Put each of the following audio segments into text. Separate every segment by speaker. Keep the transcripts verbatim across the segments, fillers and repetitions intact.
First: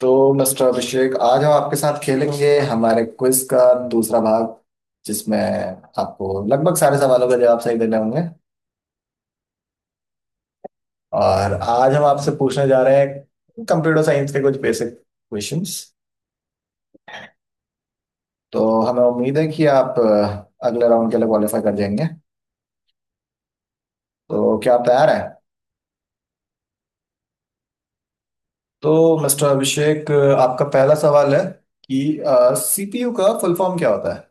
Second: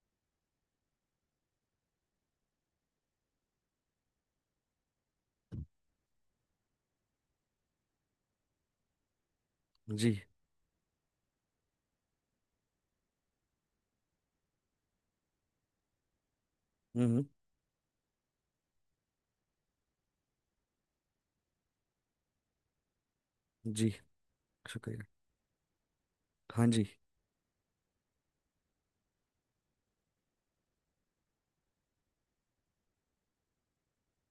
Speaker 1: तो मिस्टर अभिषेक आज हम आपके साथ खेलेंगे हमारे क्विज का दूसरा भाग, जिसमें आपको लगभग सारे सवालों के जवाब सही देने होंगे।
Speaker 2: जी।
Speaker 1: और आज हम आपसे पूछने जा रहे हैं कंप्यूटर साइंस के कुछ बेसिक क्वेश्चंस।
Speaker 2: हम्म।
Speaker 1: तो हमें उम्मीद है कि आप अ, अगले राउंड के लिए क्वालिफाई कर जाएंगे।
Speaker 2: जी।
Speaker 1: तो क्या आप
Speaker 2: शुक्रिया।
Speaker 1: तैयार हैं?
Speaker 2: हाँ जी।
Speaker 1: तो मिस्टर अभिषेक, अ, आपका पहला सवाल है कि सी पी यू का फुल फॉर्म क्या होता है?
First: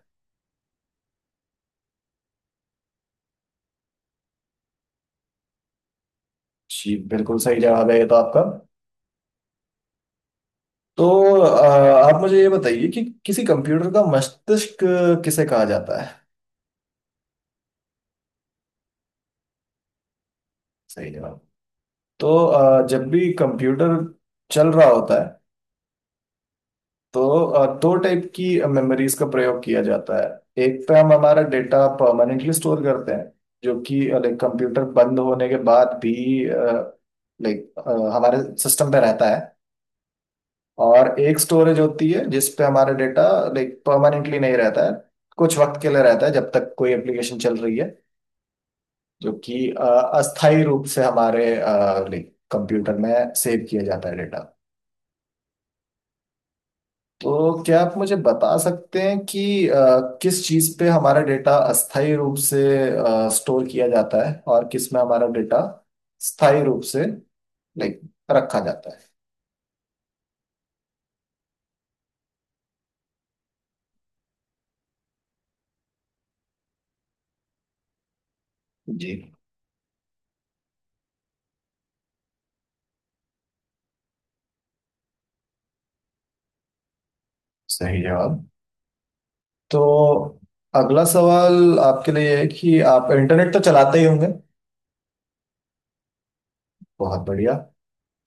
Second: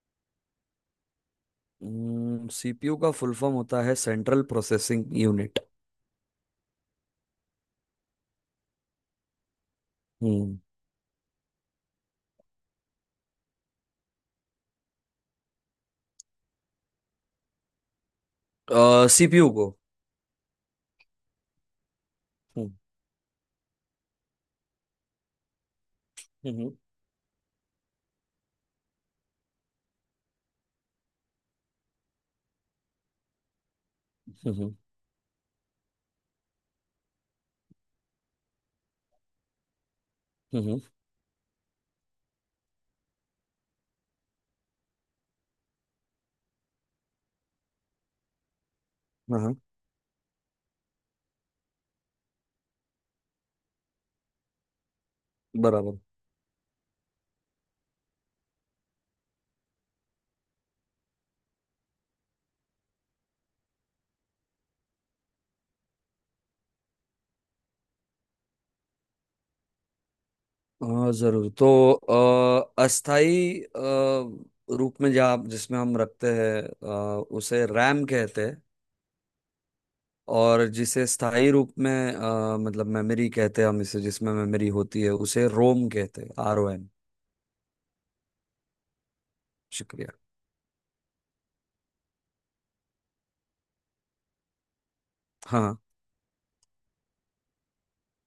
Speaker 2: सीपीयू का फुल फॉर्म होता है सेंट्रल प्रोसेसिंग यूनिट।
Speaker 1: जी, बिल्कुल सही जवाब है ये तो आपका।
Speaker 2: हम्म।
Speaker 1: तो अ, आप मुझे ये बताइए कि किसी कंप्यूटर का मस्तिष्क किसे कहा जाता है?
Speaker 2: सीपीयू को।
Speaker 1: सही जवाब। तो
Speaker 2: हम्म।
Speaker 1: अ, जब भी कंप्यूटर चल रहा होता है,
Speaker 2: हम्म।
Speaker 1: तो अ, दो टाइप की मेमोरीज का प्रयोग किया जाता है। एक पे हम हमारा डेटा परमानेंटली स्टोर करते हैं, जो कि लाइक
Speaker 2: हम्म।
Speaker 1: कंप्यूटर बंद होने के बाद भी लाइक हमारे सिस्टम पे रहता है।
Speaker 2: हम्म। हम्म।
Speaker 1: और एक स्टोरेज होती है जिस पे हमारा डेटा लाइक परमानेंटली नहीं रहता है, कुछ वक्त के लिए रहता है जब तक कोई एप्लीकेशन चल रही है, जो
Speaker 2: हाँ, हाँ।
Speaker 1: कि अ, अस्थायी रूप से हमारे अ, लाइक कंप्यूटर में सेव किया जाता है डेटा।
Speaker 2: बराबर।
Speaker 1: तो क्या आप मुझे बता सकते हैं कि अ, किस चीज़ पे हमारा डेटा अस्थायी रूप से स्टोर किया जाता है और किस में हमारा डेटा स्थायी रूप से लाइक रखा जाता है?
Speaker 2: हाँ, जरूर। तो अ, अस्थाई अ, रूप में जा जिसमें हम रखते हैं, अ, उसे रैम कहते हैं।
Speaker 1: जी,
Speaker 2: और जिसे स्थाई रूप में, अ, मतलब मेमोरी कहते हैं, हम इसे जिसमें मेमोरी होती है उसे रोम कहते हैं, आर ओ एम।
Speaker 1: सही जवाब। तो
Speaker 2: शुक्रिया।
Speaker 1: अगला सवाल आपके लिए है कि आप इंटरनेट तो चलाते ही होंगे।
Speaker 2: हाँ।
Speaker 1: बहुत बढ़िया।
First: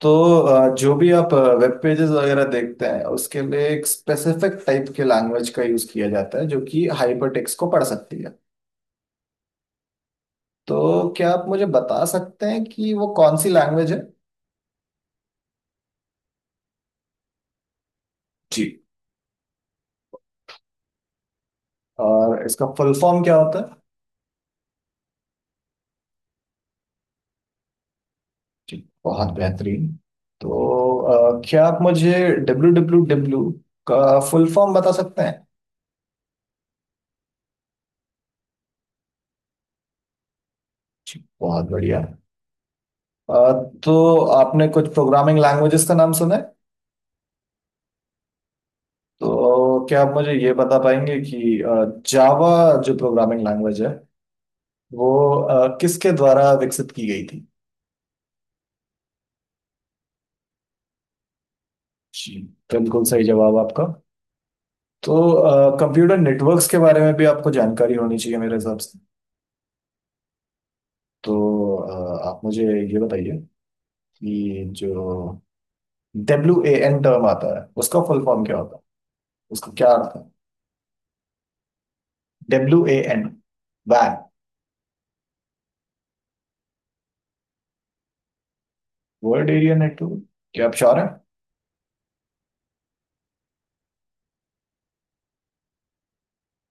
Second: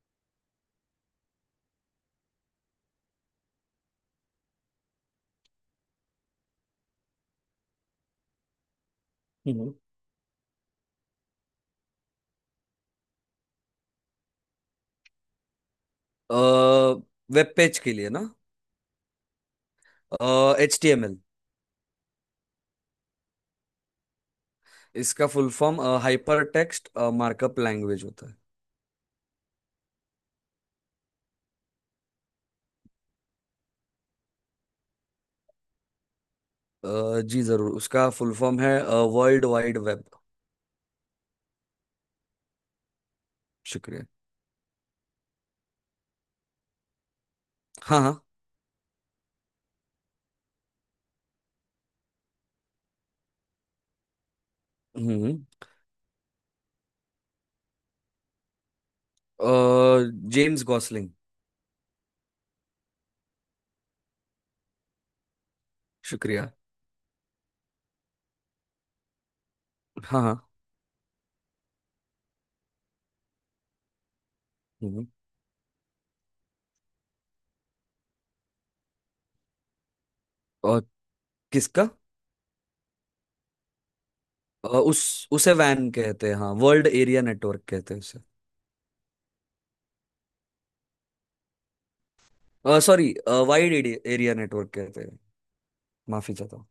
Speaker 1: तो अ, जो भी आप वेब पेजेस वगैरह देखते हैं, उसके लिए एक स्पेसिफिक टाइप के लैंग्वेज का यूज किया जाता है जो कि हाइपर टेक्स्ट को पढ़ सकती है।
Speaker 2: हम्म।
Speaker 1: तो क्या आप मुझे बता सकते हैं कि वो कौन सी लैंग्वेज है?
Speaker 2: वेब पेज के लिए ना?
Speaker 1: जी।
Speaker 2: H T M L.
Speaker 1: और इसका फुल फॉर्म क्या होता है?
Speaker 2: इसका full form hypertext markup language होता है।
Speaker 1: जी, बहुत बेहतरीन। तो अ, क्या आप मुझे डब्ल्यू डब्ल्यू डब्ल्यू का फुल फॉर्म बता सकते हैं?
Speaker 2: अ, जी, जरूर। उसका फुल फॉर्म है वर्ल्ड वाइड वेब।
Speaker 1: जी, बहुत बढ़िया। अ, तो
Speaker 2: शुक्रिया।
Speaker 1: आपने कुछ प्रोग्रामिंग लैंग्वेजेस का नाम सुना है।
Speaker 2: हाँ, हाँ।
Speaker 1: तो क्या आप मुझे ये बता पाएंगे कि जावा, जो प्रोग्रामिंग लैंग्वेज है, वो
Speaker 2: हम्म।
Speaker 1: अ, किसके द्वारा विकसित की गई थी?
Speaker 2: James Gosling.
Speaker 1: जी, बिल्कुल सही जवाब आपका। तो कंप्यूटर
Speaker 2: शुक्रिया।
Speaker 1: नेटवर्क्स के बारे में भी आपको जानकारी होनी चाहिए मेरे हिसाब से।
Speaker 2: हाँ, हाँ।
Speaker 1: तो अ, आप मुझे ये बताइए कि
Speaker 2: हम्म। हम्म।
Speaker 1: जो डब्ल्यू ए एन टर्म आता है, उसका फुल फॉर्म क्या होता है? उसका क्या अर्थ है?
Speaker 2: और? किसका?
Speaker 1: डब्ल्यू ए एन, वैन।
Speaker 2: अ, उस उसे वैन कहते हैं। हाँ, वर्ल्ड एरिया नेटवर्क कहते हैं उसे।
Speaker 1: World area network? क्या आप श्योर हैं?
Speaker 2: सॉरी। वाइड एरिया नेटवर्क कहते हैं। माफी चाहता हूँ।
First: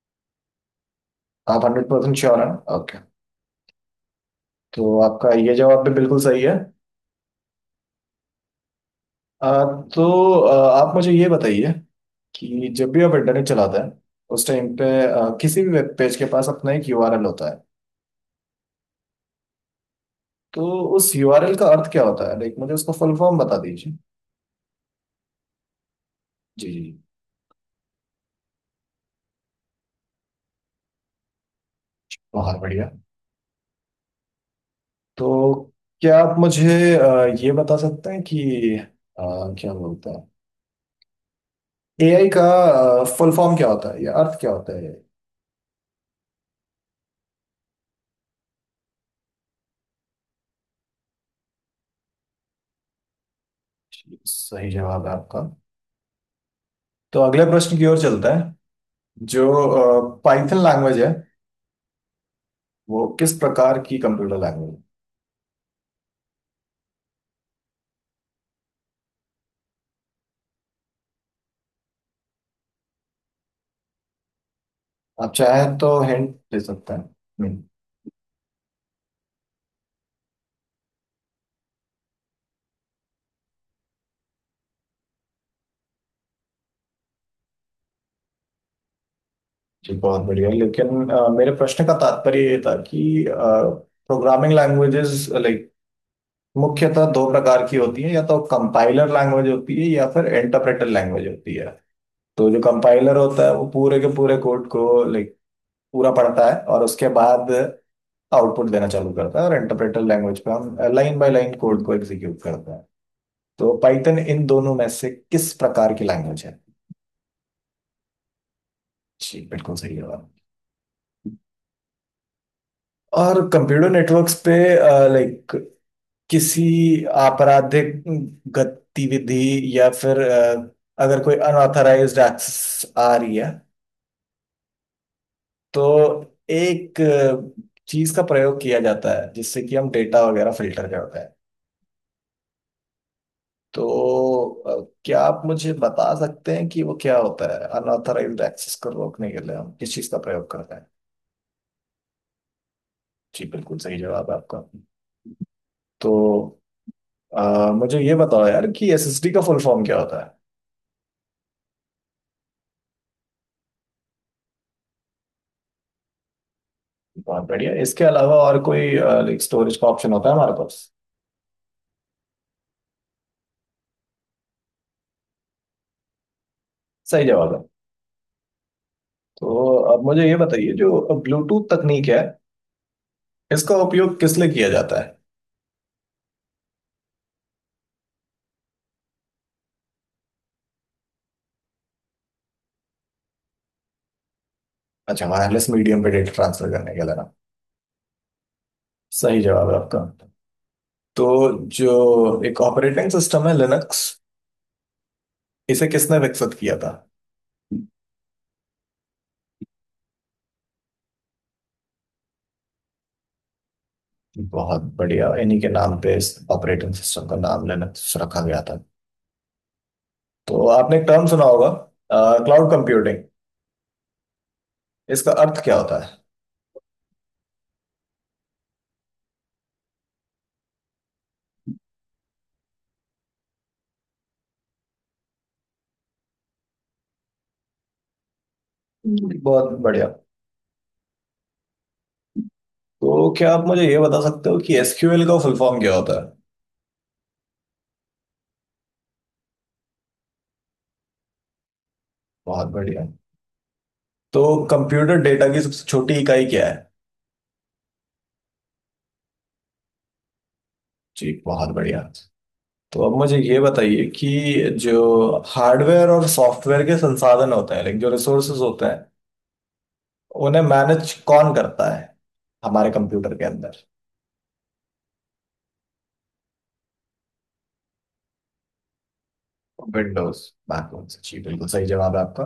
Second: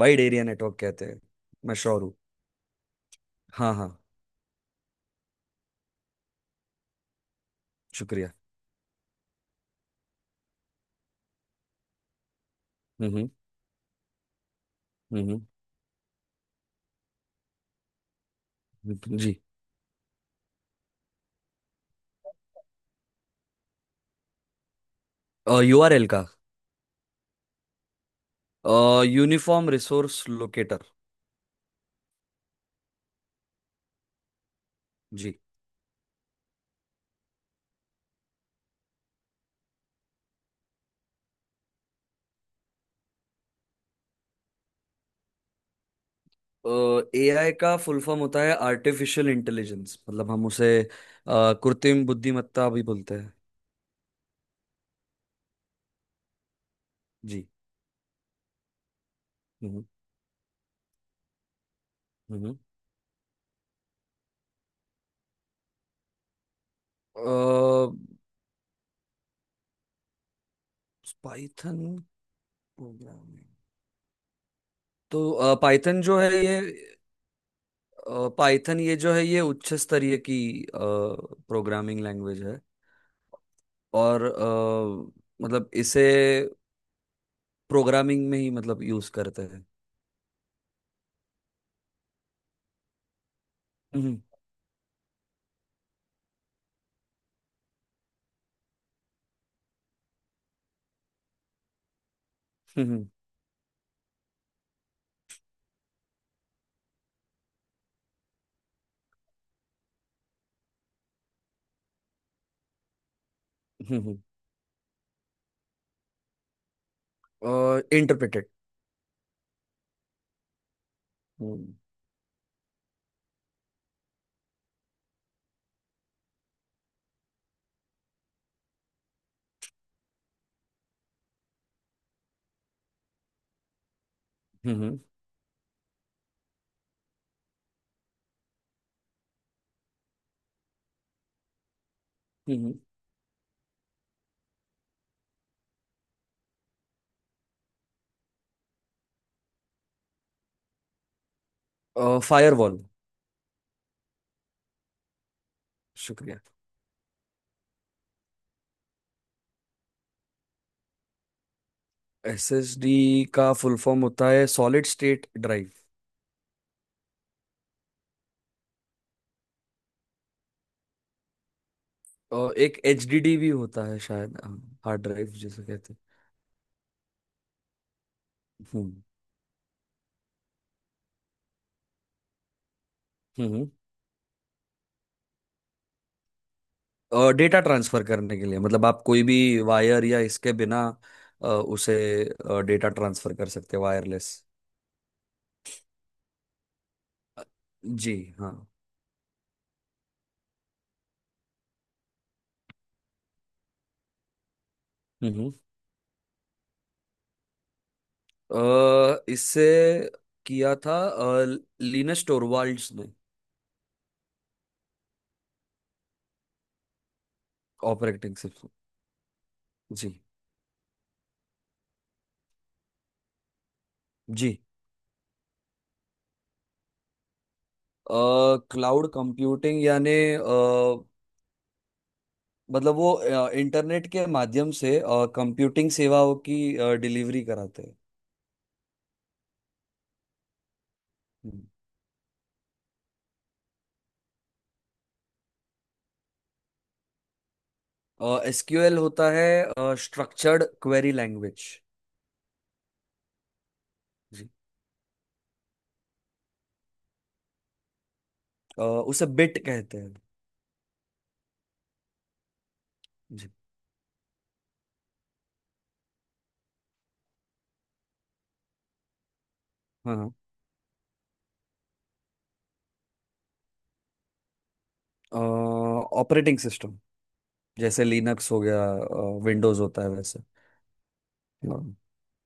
Speaker 2: वाइड एरिया नेटवर्क कहते हैं।
Speaker 1: आप
Speaker 2: मैं
Speaker 1: हंड्रेड
Speaker 2: श्योर हूँ।
Speaker 1: परसेंट श्योर हैं? ओके,
Speaker 2: हाँ, हाँ।
Speaker 1: तो आपका ये जवाब भी बिल्कुल सही है।
Speaker 2: शुक्रिया।
Speaker 1: आ, तो आ, आप मुझे ये बताइए कि जब भी
Speaker 2: हम्म
Speaker 1: आप
Speaker 2: हम्म।
Speaker 1: इंटरनेट चलाते हैं, उस टाइम पे आ,
Speaker 2: हम्म।
Speaker 1: किसी भी वेब पेज के पास अपना एक यू आर एल होता है।
Speaker 2: हम्म, जी।
Speaker 1: तो उस यू आर एल का अर्थ क्या होता है? लाइक मुझे उसका फुल फॉर्म बता दीजिए।
Speaker 2: यूआरएल का?
Speaker 1: जी जी।
Speaker 2: Uniform resource locator.
Speaker 1: बहुत बढ़िया।
Speaker 2: जी।
Speaker 1: तो क्या आप मुझे आ, ये बता सकते हैं कि आ, क्या बोलते हैं ए आई का? फुल फॉर्म क्या होता है या अर्थ क्या होता है?
Speaker 2: एआई का फुल फॉर्म होता है आर्टिफिशियल इंटेलिजेंस, मतलब हम उसे अ, कृत्रिम बुद्धिमत्ता भी बोलते हैं।
Speaker 1: जी, सही जवाब है आपका। तो अगले
Speaker 2: जी।
Speaker 1: प्रश्न की ओर चलता है।
Speaker 2: हम्म।
Speaker 1: जो पाइथन लैंग्वेज है,
Speaker 2: हम्म।
Speaker 1: वो किस प्रकार की कंप्यूटर लैंग्वेज?
Speaker 2: पाइथन। प्रोग्रामिंग।
Speaker 1: आप
Speaker 2: तो
Speaker 1: चाहें तो
Speaker 2: पाइथन जो
Speaker 1: हिंट
Speaker 2: है
Speaker 1: दे
Speaker 2: ये,
Speaker 1: सकते हैं। हम्म।
Speaker 2: पाइथन, ये जो है ये उच्च स्तरीय की प्रोग्रामिंग लैंग्वेज है। और अ, मतलब इसे प्रोग्रामिंग में ही मतलब यूज करते हैं।
Speaker 1: जी बहुत बढ़िया, लेकिन अ, मेरे प्रश्न का तात्पर्य ये था कि
Speaker 2: हम्म।
Speaker 1: प्रोग्रामिंग लैंग्वेजेस लाइक मुख्यतः दो प्रकार की होती है, या तो कंपाइलर लैंग्वेज होती है या फिर इंटरप्रेटर लैंग्वेज होती है। तो जो
Speaker 2: हम्म।
Speaker 1: कंपाइलर होता है वो पूरे के पूरे कोड को लाइक पूरा पढ़ता है और उसके बाद आउटपुट देना चालू करता है, और इंटरप्रेटर लैंग्वेज पे हम लाइन बाय लाइन कोड को एग्जीक्यूट करते हैं। तो
Speaker 2: हम्म।
Speaker 1: पाइथन इन दोनों में से किस प्रकार की लैंग्वेज है?
Speaker 2: और इंटरप्रेटेड।
Speaker 1: जी बिल्कुल सही जवाब।
Speaker 2: हम्म।
Speaker 1: और कंप्यूटर नेटवर्क्स पे लाइक किसी आपराधिक गतिविधि या फिर अ, अगर कोई अनऑथराइज्ड एक्सेस आ रही है,
Speaker 2: हम्म।
Speaker 1: तो एक चीज का प्रयोग किया जाता है जिससे कि हम डेटा वगैरह फिल्टर करते हैं।
Speaker 2: हम्म।
Speaker 1: तो अ, क्या आप मुझे बता सकते हैं कि वो क्या होता है? अनऑथराइज्ड एक्सेस को रोकने के लिए हम किस चीज का प्रयोग करते हैं?
Speaker 2: फायरवॉल।
Speaker 1: जी बिल्कुल सही जवाब है आपका।
Speaker 2: शुक्रिया।
Speaker 1: तो आ, मुझे ये बताओ यार कि एस एस डी का फुल फॉर्म क्या होता है?
Speaker 2: एसएसडी का फुल फॉर्म होता है सॉलिड स्टेट ड्राइव।
Speaker 1: बहुत बढ़िया। इसके अलावा और कोई लाइक स्टोरेज का ऑप्शन होता है हमारे पास?
Speaker 2: और एक एचडीडी भी होता है शायद, हार्ड ड्राइव जिसे कहते हैं।
Speaker 1: सही जवाब है।
Speaker 2: हम्म।
Speaker 1: तो अब मुझे ये बताइए, जो ब्लूटूथ तकनीक है,
Speaker 2: हम्म।
Speaker 1: इसका उपयोग किस लिए किया जाता है?
Speaker 2: और डेटा ट्रांसफर करने के लिए, मतलब आप कोई भी वायर या इसके बिना अ, उसे डेटा ट्रांसफर कर सकते हैं, वायरलेस।
Speaker 1: अच्छा, वायरलेस मीडियम पे डेटा ट्रांसफर करने के लिए ना।
Speaker 2: जी। हाँ।
Speaker 1: सही जवाब है आपका। तो जो एक ऑपरेटिंग सिस्टम है लिनक्स,
Speaker 2: हम्म।
Speaker 1: इसे किसने विकसित किया था?
Speaker 2: अ, इससे किया था लिनस टोरवाल्ड्स ने।
Speaker 1: बहुत बढ़िया, इन्हीं के नाम पे इस ऑपरेटिंग सिस्टम का नाम लिनक्स
Speaker 2: ऑपरेटिंग
Speaker 1: रखा गया
Speaker 2: सिस्टम।
Speaker 1: था।
Speaker 2: जी।
Speaker 1: तो आपने एक टर्म सुना होगा, क्लाउड कंप्यूटिंग।
Speaker 2: जी।
Speaker 1: इसका अर्थ क्या होता
Speaker 2: क्लाउड कंप्यूटिंग यानी अ, मतलब वो अ, इंटरनेट के माध्यम से कंप्यूटिंग सेवाओं की डिलीवरी कराते हैं।
Speaker 1: है? बहुत बढ़िया। तो क्या आप मुझे ये बता सकते हो कि एस क्यू एल का फुल फॉर्म क्या होता है?
Speaker 2: एसक्यूएल होता है स्ट्रक्चर्ड क्वेरी लैंग्वेज।
Speaker 1: बहुत बढ़िया। तो
Speaker 2: जी।
Speaker 1: कंप्यूटर डेटा की सबसे छोटी इकाई क्या है?
Speaker 2: अ, उसे बिट कहते हैं।
Speaker 1: जी बहुत बढ़िया। तो अब मुझे
Speaker 2: जी।
Speaker 1: ये बताइए कि जो हार्डवेयर और सॉफ्टवेयर के संसाधन होते हैं, लाइक जो रिसोर्सेज होते हैं,
Speaker 2: हाँ, हाँ।
Speaker 1: उन्हें मैनेज कौन करता है हमारे कंप्यूटर के अंदर?
Speaker 2: ऑपरेटिंग सिस्टम, जैसे लिनक्स हो गया, विंडोज होता है वैसे।
Speaker 1: विंडोज, मैकओएस, जी बिल्कुल सही
Speaker 2: हाँ।
Speaker 1: जवाब है आपका।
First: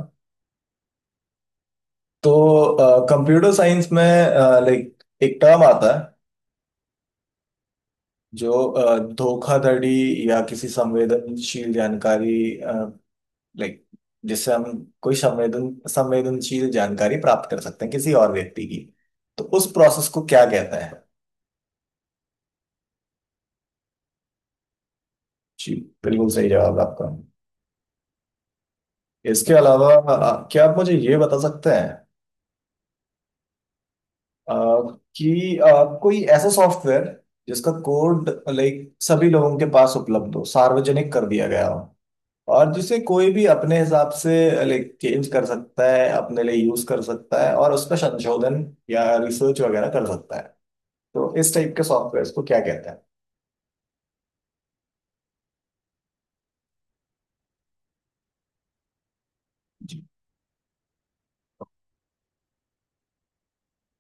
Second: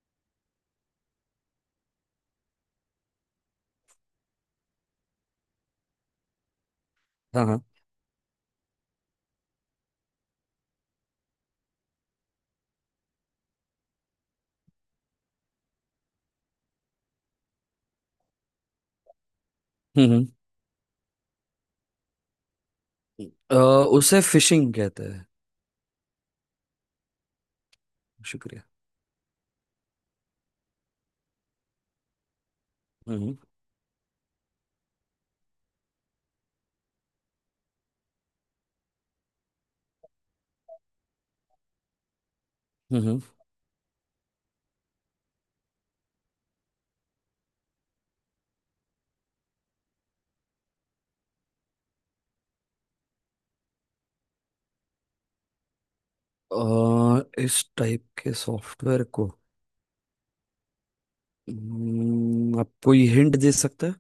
Speaker 1: तो कंप्यूटर साइंस में लाइक एक टर्म आता है
Speaker 2: हाँ, हाँ।
Speaker 1: जो अ, धोखाधड़ी या किसी संवेदनशील जानकारी लाइक जिससे हम कोई संवेदन संवेदनशील जानकारी प्राप्त कर सकते हैं किसी और व्यक्ति की, तो उस प्रोसेस
Speaker 2: हम्म।
Speaker 1: को
Speaker 2: हम्म।
Speaker 1: क्या कहता है?
Speaker 2: अ, उसे फिशिंग कहते हैं।
Speaker 1: जी बिल्कुल सही जवाब आपका।
Speaker 2: शुक्रिया।
Speaker 1: इसके अलावा अ, क्या आप मुझे ये बता सकते हैं
Speaker 2: हम्म।
Speaker 1: अ, कि अ, कोई ऐसा सॉफ्टवेयर जिसका कोड लाइक सभी लोगों के पास उपलब्ध हो, सार्वजनिक कर दिया गया हो, और जिसे
Speaker 2: हम्म। हम्म।
Speaker 1: कोई भी अपने हिसाब से लाइक चेंज कर सकता है, अपने लिए यूज कर सकता है, और उस पर संशोधन या रिसर्च वगैरह कर सकता है, तो इस टाइप के सॉफ्टवेयर को क्या कहते हैं?
Speaker 2: आ, इस टाइप के सॉफ्टवेयर को,
Speaker 1: जी
Speaker 2: हम्म, आप कोई हिंट दे सकते हैं?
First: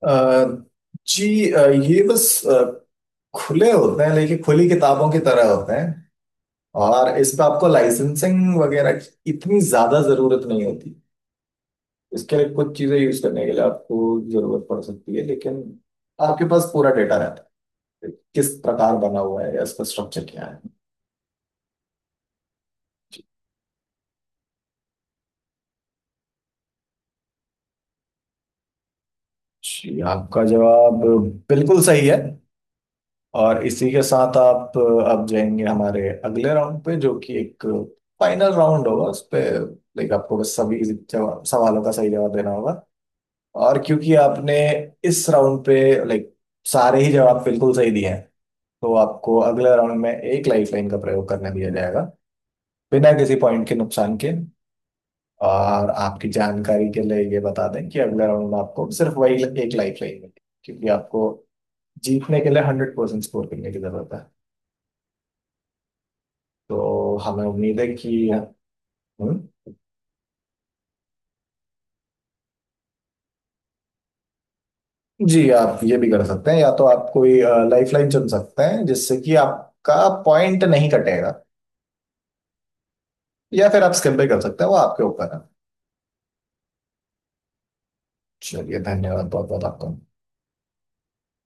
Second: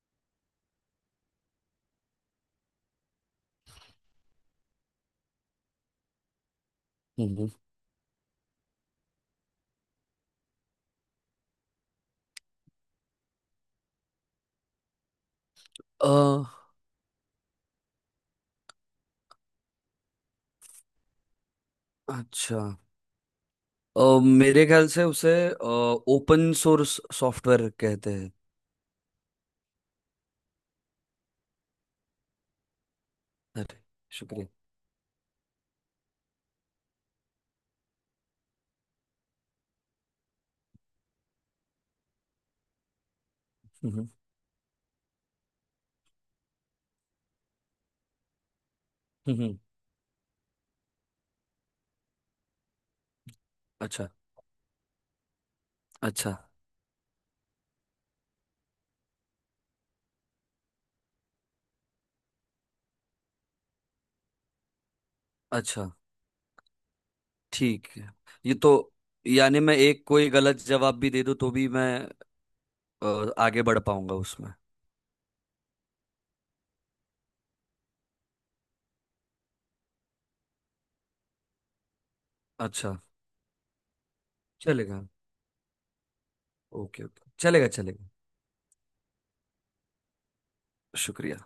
Speaker 1: अ, जी अ, ये बस अ, खुले होते हैं, लेकिन खुली किताबों की तरह होते हैं, और इस पे
Speaker 2: हम्म।
Speaker 1: आपको लाइसेंसिंग वगैरह की इतनी ज्यादा जरूरत नहीं होती। इसके लिए कुछ चीजें यूज करने के लिए आपको जरूरत पड़ सकती है, लेकिन
Speaker 2: आ,
Speaker 1: आपके पास पूरा डेटा रहता है किस प्रकार बना हुआ है या इसका स्ट्रक्चर क्या है।
Speaker 2: अच्छा। आ, मेरे ख्याल से उसे ओपन सोर्स सॉफ्टवेयर कहते हैं।
Speaker 1: जी, आपका जवाब बिल्कुल सही है। और
Speaker 2: अरे,
Speaker 1: इसी के साथ
Speaker 2: शुक्रिया।
Speaker 1: आप अब जाएंगे हमारे अगले राउंड पे, जो कि एक फाइनल राउंड होगा। उस पे लाइक आपको बस सभी जवाब सवालों का सही जवाब देना होगा। और
Speaker 2: हम्म।
Speaker 1: क्योंकि आपने इस राउंड पे लाइक सारे ही जवाब बिल्कुल सही दिए हैं, तो आपको
Speaker 2: हम्म।
Speaker 1: अगले राउंड में एक लाइफलाइन का प्रयोग करने दिया जाएगा, बिना किसी पॉइंट के
Speaker 2: अच्छा।
Speaker 1: नुकसान के। और आपकी
Speaker 2: अच्छा।
Speaker 1: जानकारी के लिए ये बता दें कि अगले राउंड में आपको सिर्फ वही एक लाइफलाइन मिलेगी, क्योंकि आपको जीतने के लिए हंड्रेड परसेंट स्कोर करने की जरूरत है।
Speaker 2: अच्छा।
Speaker 1: तो हमें उम्मीद है
Speaker 2: ठीक है।
Speaker 1: कि।
Speaker 2: ये तो,
Speaker 1: हम्म।
Speaker 2: यानी मैं एक कोई गलत जवाब भी दे दूं तो भी मैं अ, आगे बढ़ पाऊंगा उसमें?
Speaker 1: जी, आप ये भी कर सकते हैं, या तो आप कोई लाइफ लाइन चुन सकते हैं जिससे कि आपका पॉइंट नहीं कटेगा,
Speaker 2: अच्छा।
Speaker 1: या फिर आप स्किप भी कर सकते हैं, वो
Speaker 2: चलेगा।
Speaker 1: आपके ऊपर है।
Speaker 2: ओके, ओके, चलेगा, चलेगा।
Speaker 1: चलिए, धन्यवाद बहुत बहुत आपका।
Speaker 2: शुक्रिया।